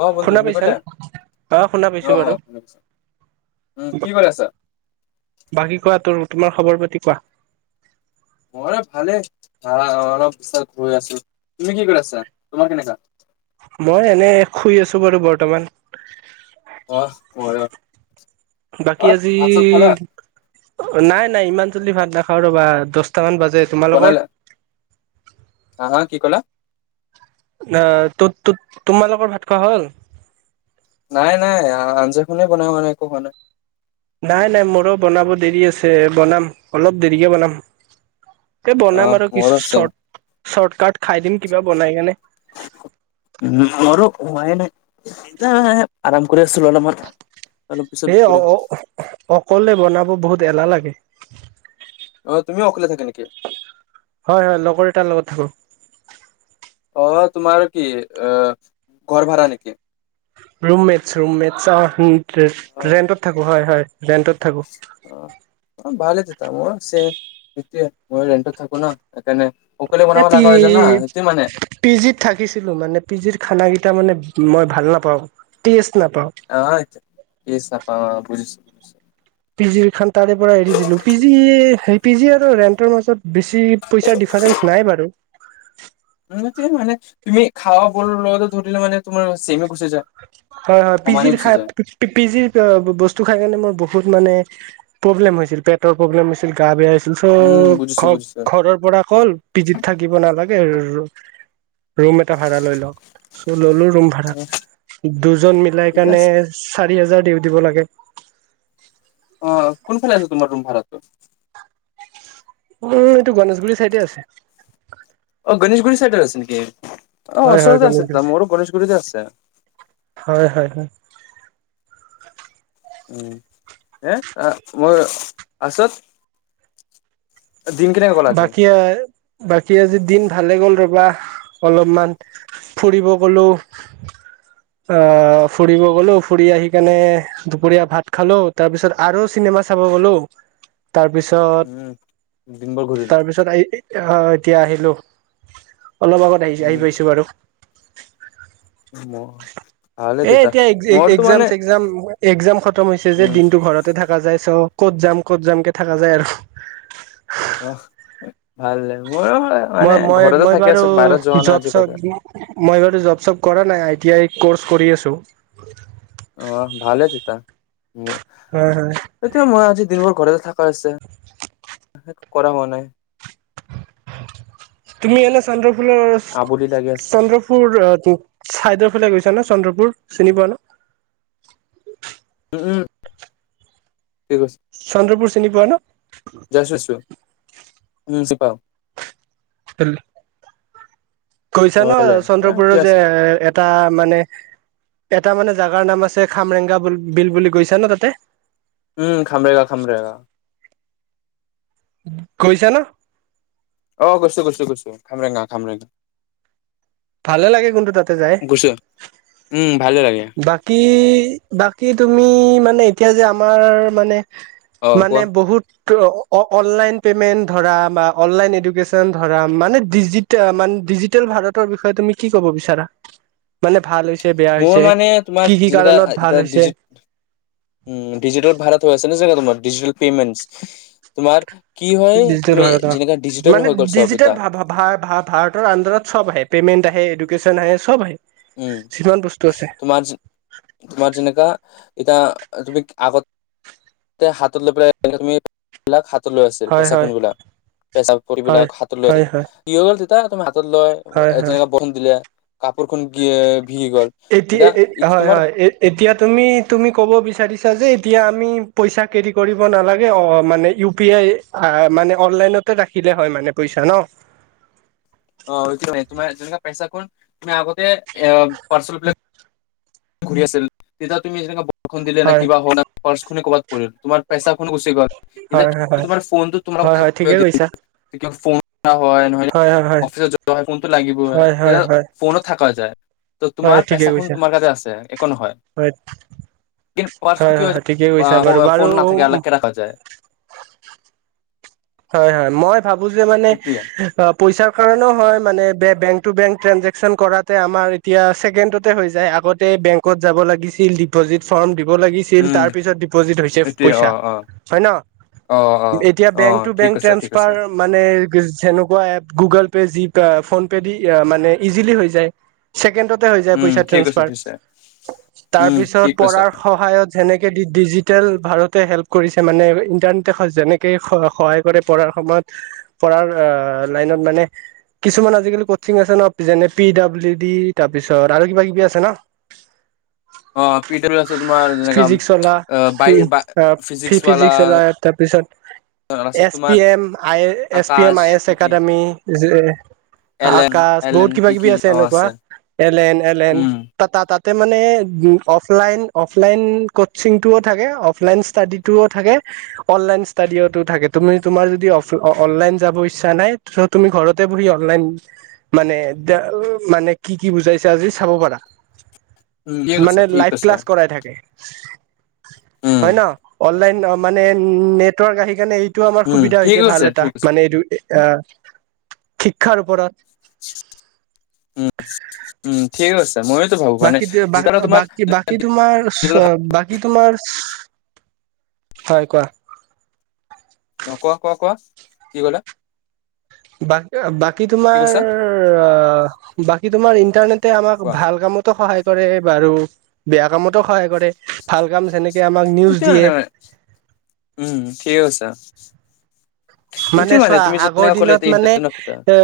অ বন্ধু শুনা শুনি পালা পাইছানে অ শুনা অ পাইছো অ বাৰু শুনি পাইছো উম কি কৰি আছা বাকী কোৱা তোৰ তোমাৰ খবৰ পাতি কোৱা মই ভালে অলপ গৈ আছো তুমি কি কৰিছা তোমাৰ কেনেকুৱা মই এনে শুই আছো বাৰু বৰ্তমান অহ্, ময়ো বাকী আজি অ', নাই-নাই। ইমান জল্দি ভাল নাখাওঁ ৰ'বা দছটামান বাজি জে, তোমালোকৰ। বনালা হা হা কি কলা। অ', তুত-তুত-তোমালালোকৰ ভাত খোৱা হ'ল। নাই-নাই। আঞ্জাখনেই বনা হোৱা নাই, একো হোৱা নাই। নাই-নাই। মোৰো বনাব দেৰি আছে। বনাম, অলপ দেৰিকে বনাম। এ অ বনাম আৰু কিছু মোৰো চেম চৰ্ট-চৰ্টকাট খাই দিম, কিবা বনাই কেনে। মোৰো হোৱাই নাই এতিয়া আৰাম কৰি আছিলো, অলপমান। অলপ পিছত এ অ, অ, কৰিম অহ্ অহ্ অকলে বনাব বহুত এলাহ লাগে। অ তুমিও অকলে থাকা নেকি হয়, হয়। লগৰ এটাৰ লগত থাকো। অ', তোমাৰ কি অ, ঘৰ ভাড়া নেকি। ৰুমমেটছ-ৰুমমেটছ অ', হ অ ৰে-ৰেন্তত থাকো। হয়, হয়। ৰেন্তত থাকো। অ, অ', ভালে তেতিয়া মইও চেম, সিটোৱে ম‌ইও ৰেন্তত থাকো ন সেইকাৰণে অকলে এ বনাব লগা হৈ যায় না সেইটো মানে পি-পি জিত থাকিছিলো মানে পি জিৰ খানা কিটা মানে মই ভাল নাপাও। তেস অ', আচ্ছা। ৰেষ্ট নাপাও অ, বুজিছোঁ। নিশ্চয় পি জিৰ খান তাৰে পৰা এৰি দিলো। পি জি স, পি জি আৰু ৰেন্টৰ মাজত বেছি পইচাৰ ডিফাৰেন্ঞ্চ নাই বাৰু। উম সেইটোৱে মানে তুমি, খাৱা বৰৰ লগতে ধৰিলে মানে তোমাৰ চেমে হ হয়, হয়। পি জিৰ খাই, পি-পি জিৰ বস্তু খাই কিনে মোৰ বহু বহুত মানে প্ৰব্লেম হৈছিল। পেটৰ প্ৰব্লেম হৈছিল, গা-বেয়া হৈছি চ উম বুজিছো বুজিছো ঘ-ঘৰৰ পৰা কল পি জিত থাকিব নালাগে। ৰ ৰুম এটা ভাড়া লৈ ল। চ ললো ৰুম ভাড়া। দুজন মিলাই ঠিকে কাৰণে আছে চাৰ চাৰি হা-হাজাৰ দি দিব লাগে। অ', কোনফাল আছে তোমাৰ ৰুম ভাড়াতো। উম, এইটো গণেশগুৰি চাইডে আছে। অ', গণেশগুৰি চাইডত আছে নেকি। অ', হয় হয় ওচৰতে আছে গণেশগুৰি তেতিয়া মোৰো গণেশগুৰিতে আছে। হ উম, হে এ মই পাছত দিন কেনেকে গ'ল আজি বাকী বাকী আজি দিন ভালে গ'ল ৰব া অলপমান ফুৰিব গলো আহ ফুৰিব গলো ফুৰি আহি কেনে দুপৰীয়া ভাত খালো তাৰপিছত আৰু চিনেমা চাব গলো উম ঘূৰিলো তাৰপিছত এই আহ, এতিয়া আহিলো। অলপ আগত আহি, আহি পাইছো বাৰু। উম ভালে এ তেতিয়া এতিয়া মোৰতো একজাম মানে চেগজাম একজাম খতম হৈছে যে, উম, দিনটো ঘৰতে থাকা যায় চ ক'ত যাম, ক'ত যাম কে থাকা যায় আৰু। অহ। ভাল মোৰো হয় মানে মই, মই, ঘৰতে মই থাকি বাৰু আছো বাহিৰত যোৱা নাই জব আজি কতো। চব মই বাৰু জব চব কৰা নাই এতিয়াই ক'ৰ্চ কৰি আছো। অহ, ভালে তিতা। মোৰ হয় হয় এতিয়া মই আজি দিনবোৰ ঘৰে কৈছে কৰা হোৱা নাই। [unintelligible] [unintelligible] চন্দ্ৰপুৰত আবুলি লাগি আছে চাইদৰ ফালে গৈছা নে চন্দ্ৰপুৰ? চিনি পোৱা ন? উম। [unintelligible] চন্দ্ৰপুৰ চিনি পোৱা ন? [unintelligible] উম, চিপাও [unintelligible] গৈছা অহ, ন? এফালে এ চন্দ্ৰপুৰৰ ঠিক যে আছে। এটা মানে পেত এটা মানে জোগাৰ নাম আছে খামৰেগা বুল-বিল বুলি গৈছা নে তাতে? উম, খামৰেগা, খামৰেগা। গৈছা ন? অ', গৈছো, গৈছো, গৈছো খামৰেঙা, খামৰেঙা। ভালে লাগে কোনটো তাতে যায়, গৈছো। উম, ভালে লাগে বাকী বাক কি তুমি মানে এতিয়া যে, আমাৰ মানে অহ, মানে কোৱা বহুত টো অ-অনলাইন পেমেন্ট ধৰা বা অনলাইন এডুকেচন ধৰা মানে ডিজিট মানে ডিজিটেল ভাৰত তৰ বিষয়ে তুমি কি ক'ব বিচাৰা? মানে ভাল হৈছে বেয়া মোৰ হৈছে মানে তোমাৰ কি কি যেনেকা কাৰণত ভাল এতিয়া হৈছে ডিজিত উম, ডিজিটেল ভাৰত হৈ আছে না জেগা তোমাৰ ডিজিটেল পেমেটচ তোমাৰ কি হয় ডিজিটেল তুমি ভাৰত যেনেকা অ', ডিজিটেল মানে হৈ গ'ল চব এতিয়া ডিজিটেল ভা-ভা-ভাৰতৰ-ভাৰতৰ আন্দাৰত চব আহে পেমেন্ট আহে এডো কেচন আহে সব আহে। উম, যিমান বস্তু আছে তোমাৰ যে তোমাৰ যেনেকা এতিয়া তুমি আগতে হাতত লৈ পেলাই তুমি হাত হ লৈ আছিল হয় পেছা হয় খুনবলাক পেচা পৰিবলাক হয় হাতত লৈ হয় হয় আছিল [unintelligible] তাত লয় হয় হয় জনেকা বসুন দিলে কাপোৰ [unintelligible] এতিয়া ইটো হয় তোমাৰ হয় এ এতিয়া তুমি তুমি কব বিচাৰ এতিয়া আমি পইচা কেৰি কৰিব নালাগে অ মানে ইউপি আই মানে অনলাইনতে ৰাখিলে হয় মানে পইচা ন। অ সটো তোমাৰ যেনেকুৱা পইচাখন তুমি আগতে এ পাৰ্চেল বিলাক ঘোৰি আছিল তেতিয়া তুমি যেনেকা বৰষুন দিলেন হয় কিবা হব ন ক'বাত পৰিল তোমাৰ পইচা খ গুচি গল এতিয়া হয় কি হয় তোমাৰ ফোনটো তোমাৰ লগত হয় হয় থাকিব ঠিকেই কৈছা। [unintelligible] হয় নহলে হয় হয় অফিচত যোৱা হয় ফোনতটো লাগিবই হয় হয় তেতিয়া হয় ফোনত থাকা যায়। ত হয় তোমাৰ ঠিকে পেচাখন কৈছা তোমাৰ তাতে আছে একো নহয় হয় কি পাৰ খু হয় হয় হৈ হয় ঠিকে কৈছা বাৰু যায় ফোন নাথাকে বাৰু আলাগ কে ৰাখা যায় হয় হয় মই- ভাবো যে মানে এইটোৱে অ পইচা কাৰনেও হয় মানে বেংক টু বেং ট্ৰেঞ্জেকচন কৰাতে আমাৰ এতিয়া ছেকেণ্ডতে হৈ যায় আগতে বেংকত যাব লাগিছিল ডিপজিট ফৰ্ম দিব দিব লাগিছিল উম তাৰ পিছত ডিপজিট হইছে এইটোৱে অ পইছা অ হয় ন অ অ এতিয়া অ বেংক ঠিক বেংক কৈছা ঠিক ট্ৰেন্সফাৰ কৈছা মানে মেনেকোৱা app Google Pay G PhonePe দি মানে এিজিলি হয় জায় ছেকেণ্ড লগতে হয় জায় উম পইচা ঠিক কৈছা ট্ৰান্সফাৰ ঠিক কৈছা উম তাৰপিছত ঠিক প কৈছা ৰাৰ সহায়ত যেনেকে ডিজিটেল ভাৰত লগতে হেল্প কৰিছে মানে ইণ্টাৰনেটে যেনেকে সহায় কৰে পঢ়াৰ সময়ত পঢ়াৰ লাইনত মানে কিছুমান আজিকালি কচিং আছে ন যেনে পি ডাব্লিউ ডি তাৰপিছত আৰু কিবা কিবি আছে ন অ পি ডব্লউ লাছতত তোমাৰ জেনেকা ফিজিক্স লা ফি ফিজিক্সৱালা ফিজিক্স ওলাই তাৰপিছত S P M I S P M I S কি একাডেমী। [unintelligible] এলেন আকাশ বহুত এলেন কিবা কি কিবি কি আছে অ এনেকুৱা এলেন এলেন উম টা তাতে মানে অফলাইন অফলাইন কচিংটোও থাকে, অফলাইন ষ্টাডি টোও থাকে অনলাইন ষ্টাডিতো থাকে। তুমি তোমাৰ যদি অনলাইন যাব ইচ্ছা নাই। তুমি ঘৰতে বহি অনলাইন মানে মানে কি কি বুজাইছে আজি চাব পাৰা। উম ঠিক আছে মানে ঠিক লাইভ আছে ক্লাছ কৰাই থাকে। উম হয় ন। অনলাইন মানে নেটৱৰ্ক আহি কিনে এইটো আমাৰ উম সুবিধা ঠিক হৈছে ভাল আছে এটা ঠিক আছে মানে এইটো এ শিক্ষাৰ ওপৰত। উম উম ঠিক আছে। ময়োতো ভাবো মানে বাকী যিতালে তোমাৰ বাকী বাকী তোমাৰ বাকী তোমাৰ। হয় কোৱা। অ কোৱা কোৱা কোৱা কি কলো। বাকী তোমাৰ বাকী তোমাৰ ইন্টাৰনেটে আমাক কোৱা ভাল কামতো সহায়। কৰে বাৰু বেয়া কামতো সহায় কৰে, ভাল কাম যেনেকে,। আমাক নিউজ যা দিয়ে নে উম ঠিক কৈছা মানে চোৱা, আগৰ এতিয়া দিনত মানে ইণ্টাৰনেট কথা এ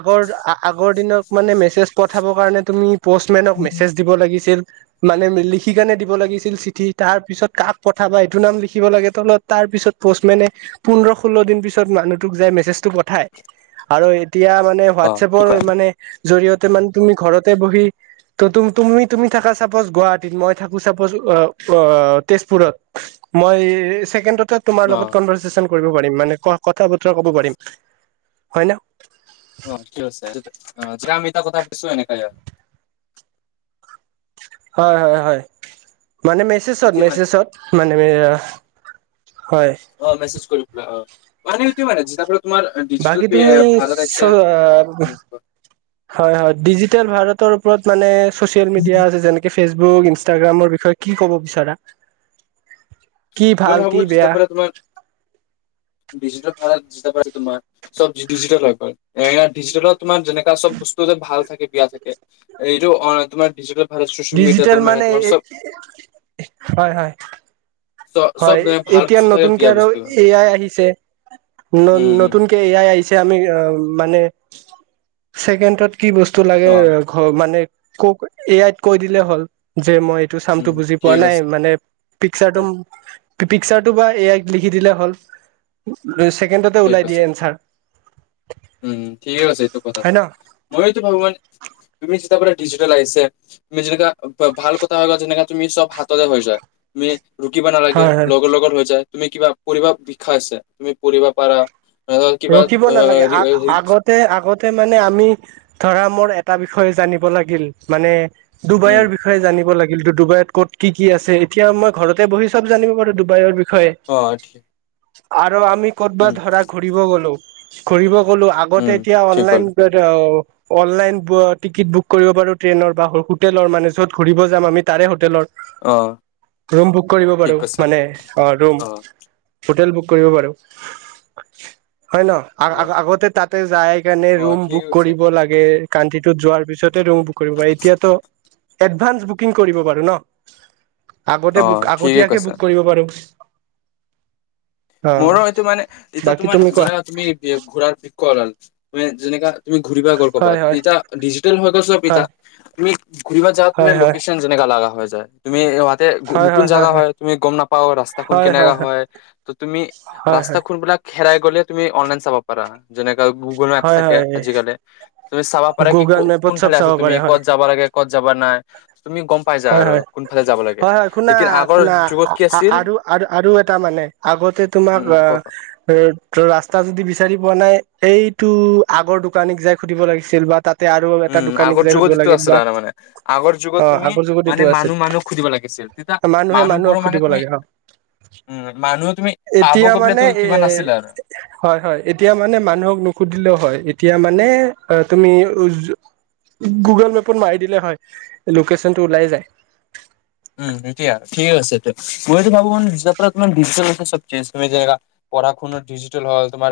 আগৰ আ। আগৰ দিনত মানে মেছেজ পঠাবৰ কাৰণে তুমি। প'ষ্টমেনক মেছেজ দিব লাগিছিল। মানে লিখি কাৰনে দিব লাগিছিল। চিঠি তাৰ পিছত কাক পঠাবা এইটো নাম লিখিব লাগে তলত তাৰ পিছত পোষ্টমেনে পোন্ধৰ ষোল্ল দিন পিছত। মানুহটোক যে মেছেজটো পঠাই আৰু। এতিয়া মানে অ ঠিক হোৱাটছএপৰ হয় মানে। জৰিয়তে মানে তুমি ঘৰতে বহি তুমি তুমি থাকা চাপৈচ গুৱাহাটীত মই থাকো চাপৈচ অ অ তেজপুৰত মই চেকেন্দত। তোমাৰ অ লগত কনভাৰ। কৰিব পাৰিম মানে ক। কথা বতৰা ক'ব পাৰিম। হয় ন যামিতা কথাছো এনেকায়। হয় হয় হয়। মানে মেছেজত বুজি মানে মেছেজত মানে। হয় অ মেছেজ কৰি পেলা অ। মানে হেইটো মানেছে। বাকী তুমি, উম হয় হয় ডিজি। ডিজিটেল ভাৰতৰ ওপৰত মানে। চ'চিয়েল মিডিয়া আছে যেনেকে,। ফেচবুক ইনষ্টাগ্ৰামৰ বিষয়ে কি ক'ব বিচাৰা। কি মই ভাল ভাবো কি বেয়া বিচতাৰ পৰা তোমাৰ বিচ। তোমাৰ চব ডিজি হৈ ডিজিলত তোমাৰ যেনেকা চব বস্তু যে ভাল থাকে বেয়া থাকে এইটো তোমাৰ ডিজিটেল। ভাৰত চচিয়েল ডিজিটেল মিডিয়াটো মানে, তোমাৰ চব হয় হয়। চ হয় চব মানে ভাল এতিয়া বস্তু থাকে নতুনকে বেয়া আৰু বস্তু এ আাই আহিছে ন উম উম নতুনকে এ আই আহি। আমি মানে ছেকেণ্ডত। কি বস্তু লাগে অ ঘ মানে। ক এয়ত কৈ দিলে হ'ল। যে মই এইটো চামটো উম বুজি পোৱা ঠিক নাই আছে মানে পিকচাৰটো পিকচাৰটো বা এ আইক লিখি দিলে হ'ল ছেকেণ্ডতে ঠিক ওলাই দিয়ে আছে এনচাৰ উম ঠিকেই আছে এইটো হয় কথাটো ন মইতো ভগৱান তুমি যেতিয়াৰ পৰা ডিজিটেল আহিছে তুমি যেনেকা ভাল কথা হৈ বা যেনেকা তুমি চব হাততে হৈ যায় তুমি ৰুকিব নালাগে হয় হয় লগৰ লগৰ হৈ যায় তুমি কিবা পঢ়িব বিচাইছে তুমি পঢ়িব পাৰা ল কিবা ৰখিব অ নালাগে আ আগতে আ আগতে মানে আমি ধৰা মোৰ এটা বিষয়ে জানিব লাগিল মানে উম ডুবাইৰ বিষয়ে জানিব লাগে যিটো ডুবাইত ক'ত কি কি আছে এতিয়া মই ঘৰতে বহি চব জানিব পাৰো ডুবাইৰ বি অ ঠি আত আৰু আমি ক'তবাত ধৰা ঘু ৰিব গলো উম আগতে এতিয়া ঠিক হ'ল অনলাইন অনলাইন ব টিকেট বুক কৰিব পাৰো ট্ৰেইনৰ বা হোটেলৰ মানে য'ত ঘূৰিব যাম আমি তাৰে হোটেলৰ অ ৰুম বুক কৰিব ঠিক পাৰো কৈছা মানে অ ৰুম হোটেল বুক কৰিব পাৰো হয় হয় ন আ অ আ আগতে তাত তাতে যায় কেনে অ ৰুম ঠিক বুক আছে কৰিব লাগে কান্ধিটোত যোৱাৰ পিছতে ৰুম বুক কৰিব পাৰি এতিয়াতো এডভান্স বুকিং কৰিব পাৰো ন আগতে অ বুক ঠিকে আগতীয়াকে কৈছা। বুক কৰিব পাৰো অ মোৰো হয়টো মানে এতিয়া বাকী তোমাৰ তুমি কোৱা ধৰা তুমি ঘূৰাৰ কৰাল মে যেনেকা তুমি ঘূৰিবা গ'ল হয় ক'বাত হয় এতিয়া ডিজিটেল হৈ গ'ল চব এতিয়া হয় তুমি ঘূ়ৰিব যৱাত তুমি হয় লোকেশ্যন জেনেকা লাগা হৈ যায় তুমি এ অ তাতে হয় হয় নতুন জাগা হয় তুমি গম নাপা ৰাস্তাখন কেনেকে হয়। ত তুমি হয় হয় ৰাস্তা খোনবিলাক হেৰাই গ'লে তুমি অনলাইন চাব পাৰা যেনেক গুগল মেপ হয় থাকে হয় আজ কালি তুমি চাবা পাৰা কি গুগল মেপত কোন চব ফালে চাব আছে তুমি ক'ত যাবা লাগে ক'ত যাবা নাই। তুমি গম পাই যা আৰু কোনফালে যাব লাগে হয়-হয়-হয়-হয়, লেকিন আগৰ শুনা-শুনা, যুগত কি আছিল আৰু-আৰু-আৰু এটা মানে। আগতে তোমাক উম উম ক ক অ' ৰাস্তা যদি বিচাৰি পোৱা নাই এইটো আগৰ দোকানীক যাই খুধিব লাগিছিল। বা তাত উম' আগৰ যুগত ইটো আছিলা মানে। আগৰ যুগত অ তুমি আগৰ যুগত মানে সেইটো আছিল, মানুহ মানুহক সুধিব লাগিছিল তেতিয়া মানুহে-মানুক মানুহবোৰৰ মানে সুধব তুমি লাগে অ' উম, মানুহ তুমি পাব এতিয়া গৈ পেলাই মানে তো কিবা নাছিল আৰু। হয়-হয় এতিয়া মানে মানুহক নুুহুধিলেও হয় এতিয়া। মানে তুমি যু গুগুল মেপত মাৰি দিলেও হয়, লোকেচন টো ওলাই যায়। উম' এতিয়া ঠিক আছে মই এইটো ভাবো মান তোমাৰ ডিজিতেল আছে চব তুমি যেনে পঢ় শুনাৰ ডিজিটেল হল তোমাৰ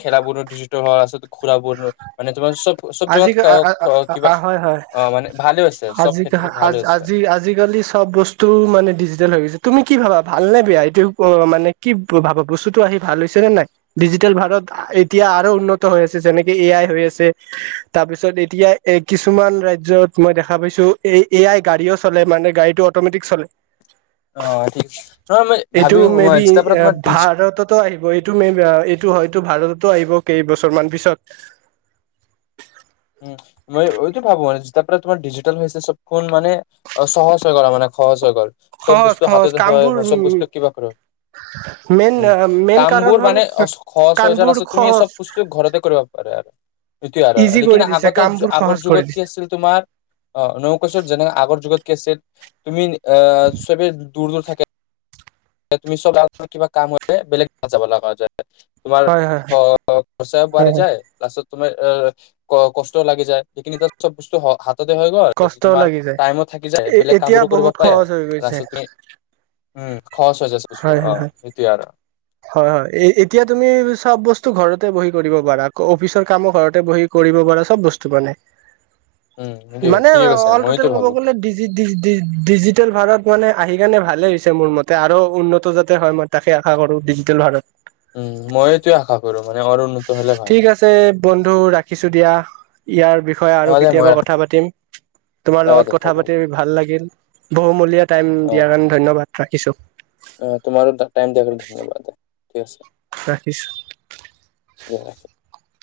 খেলা বোৰো ডিজিটেল হল আচলতে ঘুৰাবোৰ মানে তোমাৰ চব চব আজি জেগাত কিবা হয়-হয় অ' মানে ভালে হৈছে চব ক্ষেত্ৰত ভালে হৈছে। আজি-আজি আজিকালি চব বস্তু টো মানে ডিজিটেল হৈ গৈছে। তুমি কি ভাবা ভাল নে বেয়া এইটো মানে কি ভাবা বস্তুতটো আহি ভাল হৈছে নে নাই ডিজিটেল ভাৰত এতিয়া আৰু উন্নত হৈ আছে যেনেকে এ আই হৈ আছে। তাৰ পিছত এতিয়া এ কিছুমান ৰাজ্যত মই দেখা পাইছো এই এ আই গাড়ীও চলে মানে গাড়ীতটো অটমেটিক চলে। অ' ঠিক নহয় মই এইটো ভাবি মে বি যেতিয়াৰ পৰা তোমাৰ ডিজি ভাৰততো আহিব এইটো মে এইটো হয়তো ভাৰত টো আহিব কেইবছৰ মান পিছত। উম, মই এইটো ভাবো মানে যে তাৰ পৰা তোমাৰ ডিজিটেল হৈছে চবখনোন মানে অ সহজ হৈ কৰা মানে সহজ হৈ গল। চব সহজ বস্তু হাততে সহজ কামবোৰ উম চব বস্তু কিবা কৰিব মেইন উম' মেইন কাম কাৰণ বোৰ হ'ল মানে সজহজ কামবোৰ আছে তুমি সহজ চব বস্তু ঘৰতে কৰিব পাৰ আৰু। ইজি কৰি কিনে দিছে আগতে কামবোৰ আগৰ সহজ কৰি যুগত কি দিছে আছিল তোমাৰ অ নৌকাচত যেনে আগৰ যুগত তুমি এ চবে দূৰ-দূৰ থাকে। তুমি চব আৰু কিবা কাম বেলেগ যাব লগা যায়। তোমাৰ হয় হয় হয় খৰচ হয় বাঢ়ি হয় যায় তাৰপিচত, তুমাৰ এ ক কষ্ট লাগি যায় সেইখিনিতিাত চব বস্তু হৈ গল কষ্টও তোমাৰ লাগি যায় টাইমত থাকি যায় এ বেলেগ কাম এতিয়া বোৰো কৰিব বহুত পাৰে সহজ হৈ গৈছে তাৰপিচত তুমি উম, খচজ হৈছে বস্তু, অ সেইটোয়ে আৰু হয়-হয় এতিয়া তুমি চব বস্তু ঘৰতে বহি কৰিব পাৰা অফিচৰ কামো ঘৰতে বহি কৰিব পাৰা চব বস্তু মানে। উম সেইটোয়ে মানে ঠিকে কৈছে অল টোটেল মইতো ক'ব ভাবো গ'লে দিজি-দিজি-ডিজিটেল ভাৰত মানে আহি কাৰণে ভালে হৈছে মোৰ মতে আৰু উন্নত যাতে হয় মই তাকে আশা কৰো। ডিজিটেল ভাৰত। উম মইটোয়ে আশা কৰো মানে। আৰু উন্নত হলে ভাল ঠিক আছে বন্ধু ৰাখিছো দিয়া। ইয়াৰ বিষয়ে অ আৰু দে মই কেতিয়াবা কথা পাতিম। তোমাৰ অ দে লগত কথা হ'ব পাতি ভাল লাগিল। বহুমূলীয়া। টাইম দিয়াৰ কাৰণে ধণবাদ। ৰাখিছোঁ। অ' তোমৰো টকটাইম [inaudible] ধন্যবাদ ঠিক আছে। দে ৰাখিছোঁ।